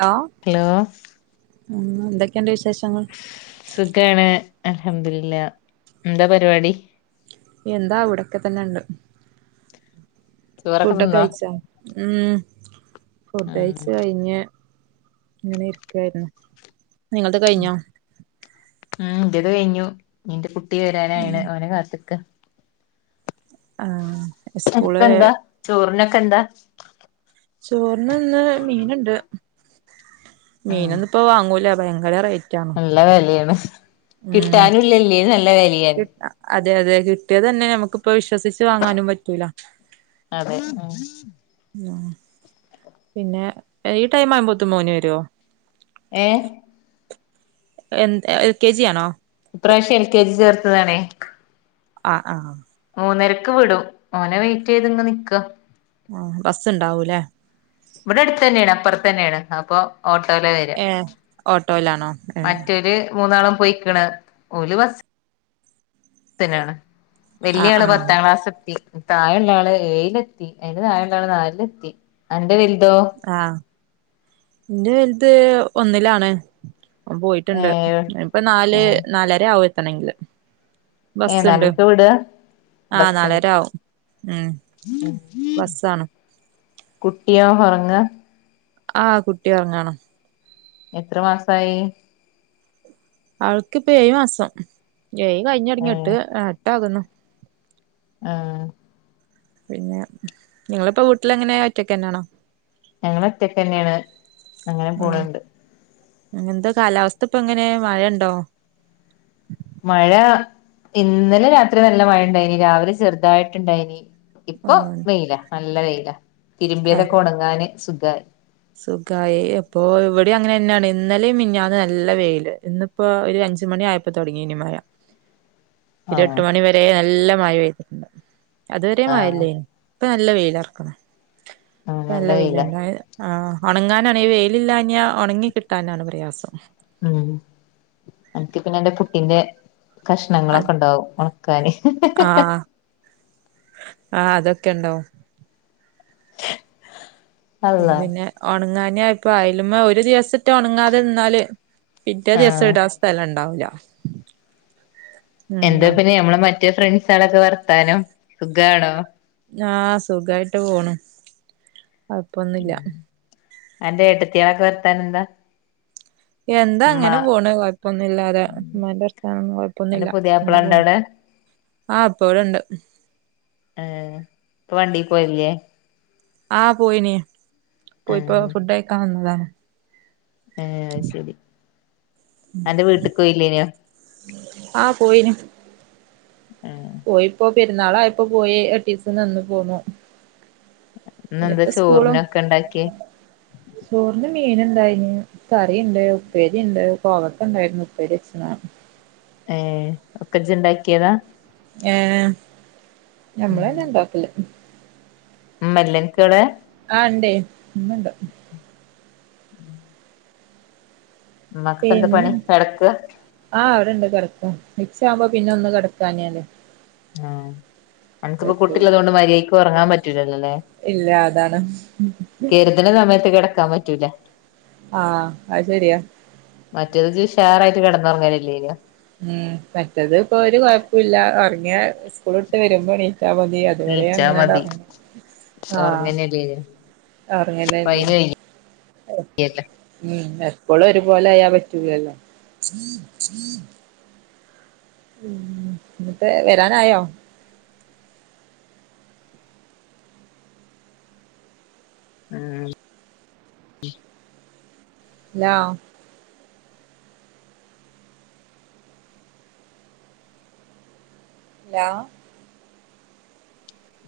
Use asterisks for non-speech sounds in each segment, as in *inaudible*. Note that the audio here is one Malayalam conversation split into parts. ഹലോ ഹെലോ ഉം എന്തെക്കെണ്ട് വിശേഷങ്ങൾ സുഖാണ് അൽഹംദുലില്ലാഹ് എന്താ പരിപാടി എന്താ അവിടൊക്കെ തന്നെ ഇണ്ട് ചോറൊക്കെ ഫുഡൊക്കെ തിന്നോ കഴിച്ചാ ഉം ഉം ഫുഡഴിച്ച് കഴിഞ്ഞ് അങ്ങനെ ഇരിക്കായിരുന്നു നിങ്ങള്ത് കഴിഞ്ഞോ ഉം ഇന്റെ കഴിഞ്ഞു ഇന്റെ കുട്ടി വരാനായിണ് ഓനെ കാത്ത്ക്കാ ആഹ് സ്കൂള് എക്കന്ത ചോറിനക്കെന്താ ചോറിനിന്ന് മീനെണ്ട് ഉം മീനൊന്നും ഇപ്പോ വാങ്ങൂല്ല ഭയങ്കര റേറ്റാണ് നല്ല വെലേണ് കിട്ടാനുല്ലല്ലേ നല്ല വെലയാണ് അതെ അതെ കിട്ടിയാതന്നെ നമ്മക്കിപ്പോ വിശ്വസിച്ച് വാങ്ങാനും പറ്റൂല അതെ ഉം ഉം പിന്നെ ഈ ടൈം ആവുമ്പോത്തും മോന് വരുവോ ഏഹ് എന്ത്‌ എൽ കെ ജി ആണോ ഇപ്രാവശ്യം എൽ കെ ജി ചേർത്തതാണേ ആഹ് ആഹ് മൂന്നരക്ക് വിടും ഓന വെയിറ്റ് ചെയ്ത് ഇങ്‌ നിക്കാ ആഹ് ബസ്സെണ്ടാവൂല്ലേ ഇവിടടുത്ത് തന്നേണ് അപ്പുറത്ത് തന്നേണ് അപ്പൊ ഓട്ടോയിലാ വരാ ഏഹ് ഓട്ടോയിലാണോ ഏഹ് മറ്റേത് മൂന്നാളും പോയിക്കണ് ഓല് ബസ് സിനാണ്‌ ആഹ് വല്ല്യാള് ആഹ് പത്താം ക്ലാസ്സെത്തി താഴെള്ള ആള് ഏഴിലെത്തി അതിന്റെ താഴെള്ള ആള് നാലിലെത്തി അന്റെ വലുതോ ആഹ് ഇന്റെ വൽത് ഒന്നിലാണ് ഓള് പോയിട്ടുണ്ട് ഏഹ് ഇപ്പൊ നാല് ആഹ് നാലര ആവും എത്തണെങ്കില് ഏഹ് ബസ്സുണ്ട് നാലരക്കാ വിടാ ആഹ് ബസിന് നാലര ആവും ഉം ബസ്സാണ് കുട്ടിയോ ഒറങ്ങാ ആഹ് കുട്ടി ഒറങ്ങാണ് എത്ര മാസായി അവൾ‌ക്കിപ്പ എഴ് മാസം ഏഴ് കഴിഞ്ഞ് തൊടങ്ങി എട്ട് ഏഹ് ആഹ് എട്ടാകുന്നു ആഹ് പിന്നെ നിങ്ങളിപ്പൊ വീട്ടിലെങ്ങനെ ഒറ്റക്ക് തന്നെയാണോ ഞങ്ങളൊറ്റക്ക് തന്നെയാണ് അങ്ങനെ പോണെണ്ട് അങ്ങെന്താ കാലാവസ്ഥിപ്പ എങ്ങനേ മഴ എണ്ടോ മഴ ഇന്നലെ രാത്രി നല്ല മഴ എണ്ടായിനി രാവിലെ ചെറുതായിട്ടെണ്ടായിനി ഇപ്പൊ ആഹ് വെയിലാ നല്ല വെയില ആഹ് തിരുമ്പിയതൊക്കെ ഒണങ്ങാന് സുഖായി സുഖായി അപ്പൊ ഇവിടെയും അങ്ങനെ തന്നെയാണ് ഇന്നലെയും മിനിഞ്ഞാന്നും നല്ല വെയില് ഇന്ന് ഇപ്പൊ ഒരു അഞ്ചു മണി ആയപ്പൊ തൊടങ്ങീനി മഴ ഉ ഒരു എട്ട് മണി വരേ നല്ല മഴ പെയ്തിട്ടിണ്ട് അതുവരെ മഴ ആഹ് ഇല്ലേനി ഇപ്പ നല്ല വെയിലൊറക്കണ് ആഹ് ഇപ്പൊ നല്ല വെയിലെ വെയിലാ *unintelligible* ആഹ് ഒണങ്ങാനാണ് ഈ വെയിലില്ലാഞ്ഞാ ഒണങ്ങി കിട്ടാനാണ് പ്രയാസം ഉം എനിക്ക് പിന്നെ എന്റെ കുട്ടീന്റെ അത് കഷ്ണങ്ങളൊക്കെ എണ്ടാവും ഒണക്കാന് ആഹ് ആഹ് അതൊക്കെ എണ്ടാവും അപ്പൊ അള്ളാ പിന്നെ ഒണങ്ങാനെയപ്പ അയല്മ്മ ഒരു ദിവസിട്ട ഒണങ്ങാതെ നിന്നാല് പിറ്റെ ദിവസം ആഹ് ഇടാൻ സ്ഥലം എണ്ടാവൂല്ല എന്താ പിന്നെ ഞമ്മളെ മറ്റേ ഫ്രണ്ട്സളൊക്കെ വർത്താനം സുഖാണോ ആഹ് സുഖായിട്ട് പോണു കൊഴപ്പൊന്നുല്ല ഉം അന്റെ ഏട്ടത്തിയേളൊക്കെ വർത്താനന്താ? എന്താ അങ്ങനെ പോണ് കൊഴപ്പൊന്നുല്ലാതെ ഉമ്മാന്റെറത്താനൊന്നും അന്റെ കൊഴപ്പൊന്നുല്ല പുതിയാപ്പള അങ്ങനെ ഉണ്ടോ പോണ് അവിടെ ആഹ് ഇപ്പവടണ്ട് ഏഹ് ഇപ്പൊ വണ്ടി പോയില്ലേ ആഹ് പോയിന്യേ പോയിപ്പോ ആഹ് ഫുഡഴിക്കാൻ വന്നതാണ് ഏഹ് അത് ശരി അന്റെ വീട്ട്ക്കോയില്ലേനിയോ ആഹ് പോയിനു ഏഹ് പോയിപ്പോ പെരുന്നാളായിപ്പോ പോയി എട്ടീസം നിന്ന് പോന്നു ഇന്നെന്താ ഇനിപ്പ സ്കൂളും ചോറിനൊക്കെ ഉണ്ടാക്കിയേ ചോറിന് മീൻ ഇണ്ടായിന്ന് കറിണ്ട് ഉപ്പേരിണ്ട് കോവക്ക ഉണ്ടായിരുന്നു ഉപ്പേരി എച്ച്നാ ഏഹ് ഒക്കെ ഇജ്ജ്ണ്ടാക്കിയതാ ഏഹ് ഞമ്മളന്ന ഇണ്ടാക്കല് ഉമ്മല്ലെ അൻക്കവടെ ആഹ് ഇണ്ടേ ഇമ്മണ്ട് ഉം ഉമ്മാക്ക് എന്ത പിന്നെ പണി കെടക്കാ ആഹ് അവിടെ ഇണ്ട് കെടക്ക മിക്സ് ആവുമ്പോ പിന്നെ ഒന്ന് കെടക്കാഞ്ഞാല് ആഹ് അൻക്ക്പ്പോ പറ്റൂല കുട്ടിള്ളതൊണ്ട് മര്യായ്ക്ക് ഉറങ്ങാൻ പറ്റൂലല്ലോ ല്ലേ ഇല്ല അതാണ് കേ ചില സമയത്ത് കിടക്കാൻ പറ്റൂല ആഹ് അത് ശെരിയാ മറ്റേത് ജ്ജ് ഷാറായിട്ട് കെടന്നുറങ്ങല്‌ അല്ലേനിയോ ഉം മറ്റത് ഇപ്പൊ ഒരു കൊഴപ്പുല്ല ഒറങ്ങിയ സ്കൂള് വിട്ട് വരുമ്പോ എണീറ്റാ മതി അതുവരെ നീച്ചാ അങ്ങനെ മതി തറങ്ങു ആഹ് *unintelligible* ഇപ്പ അറങ്ങനെല്ല അയിന് വയ്യല്ലോ ഉം എപ്പളും ഒരുപോലെ ആയാ പറ്റൂലല്ലോ ഉം ന്നട്ട് വരാനായോ ഉം ഹലോ ഇല്ല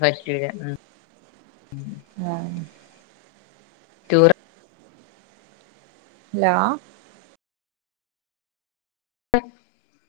പറ്റൂല്ല ഉം ആഹ് ടൂറ് ഹലോ *unintelligible*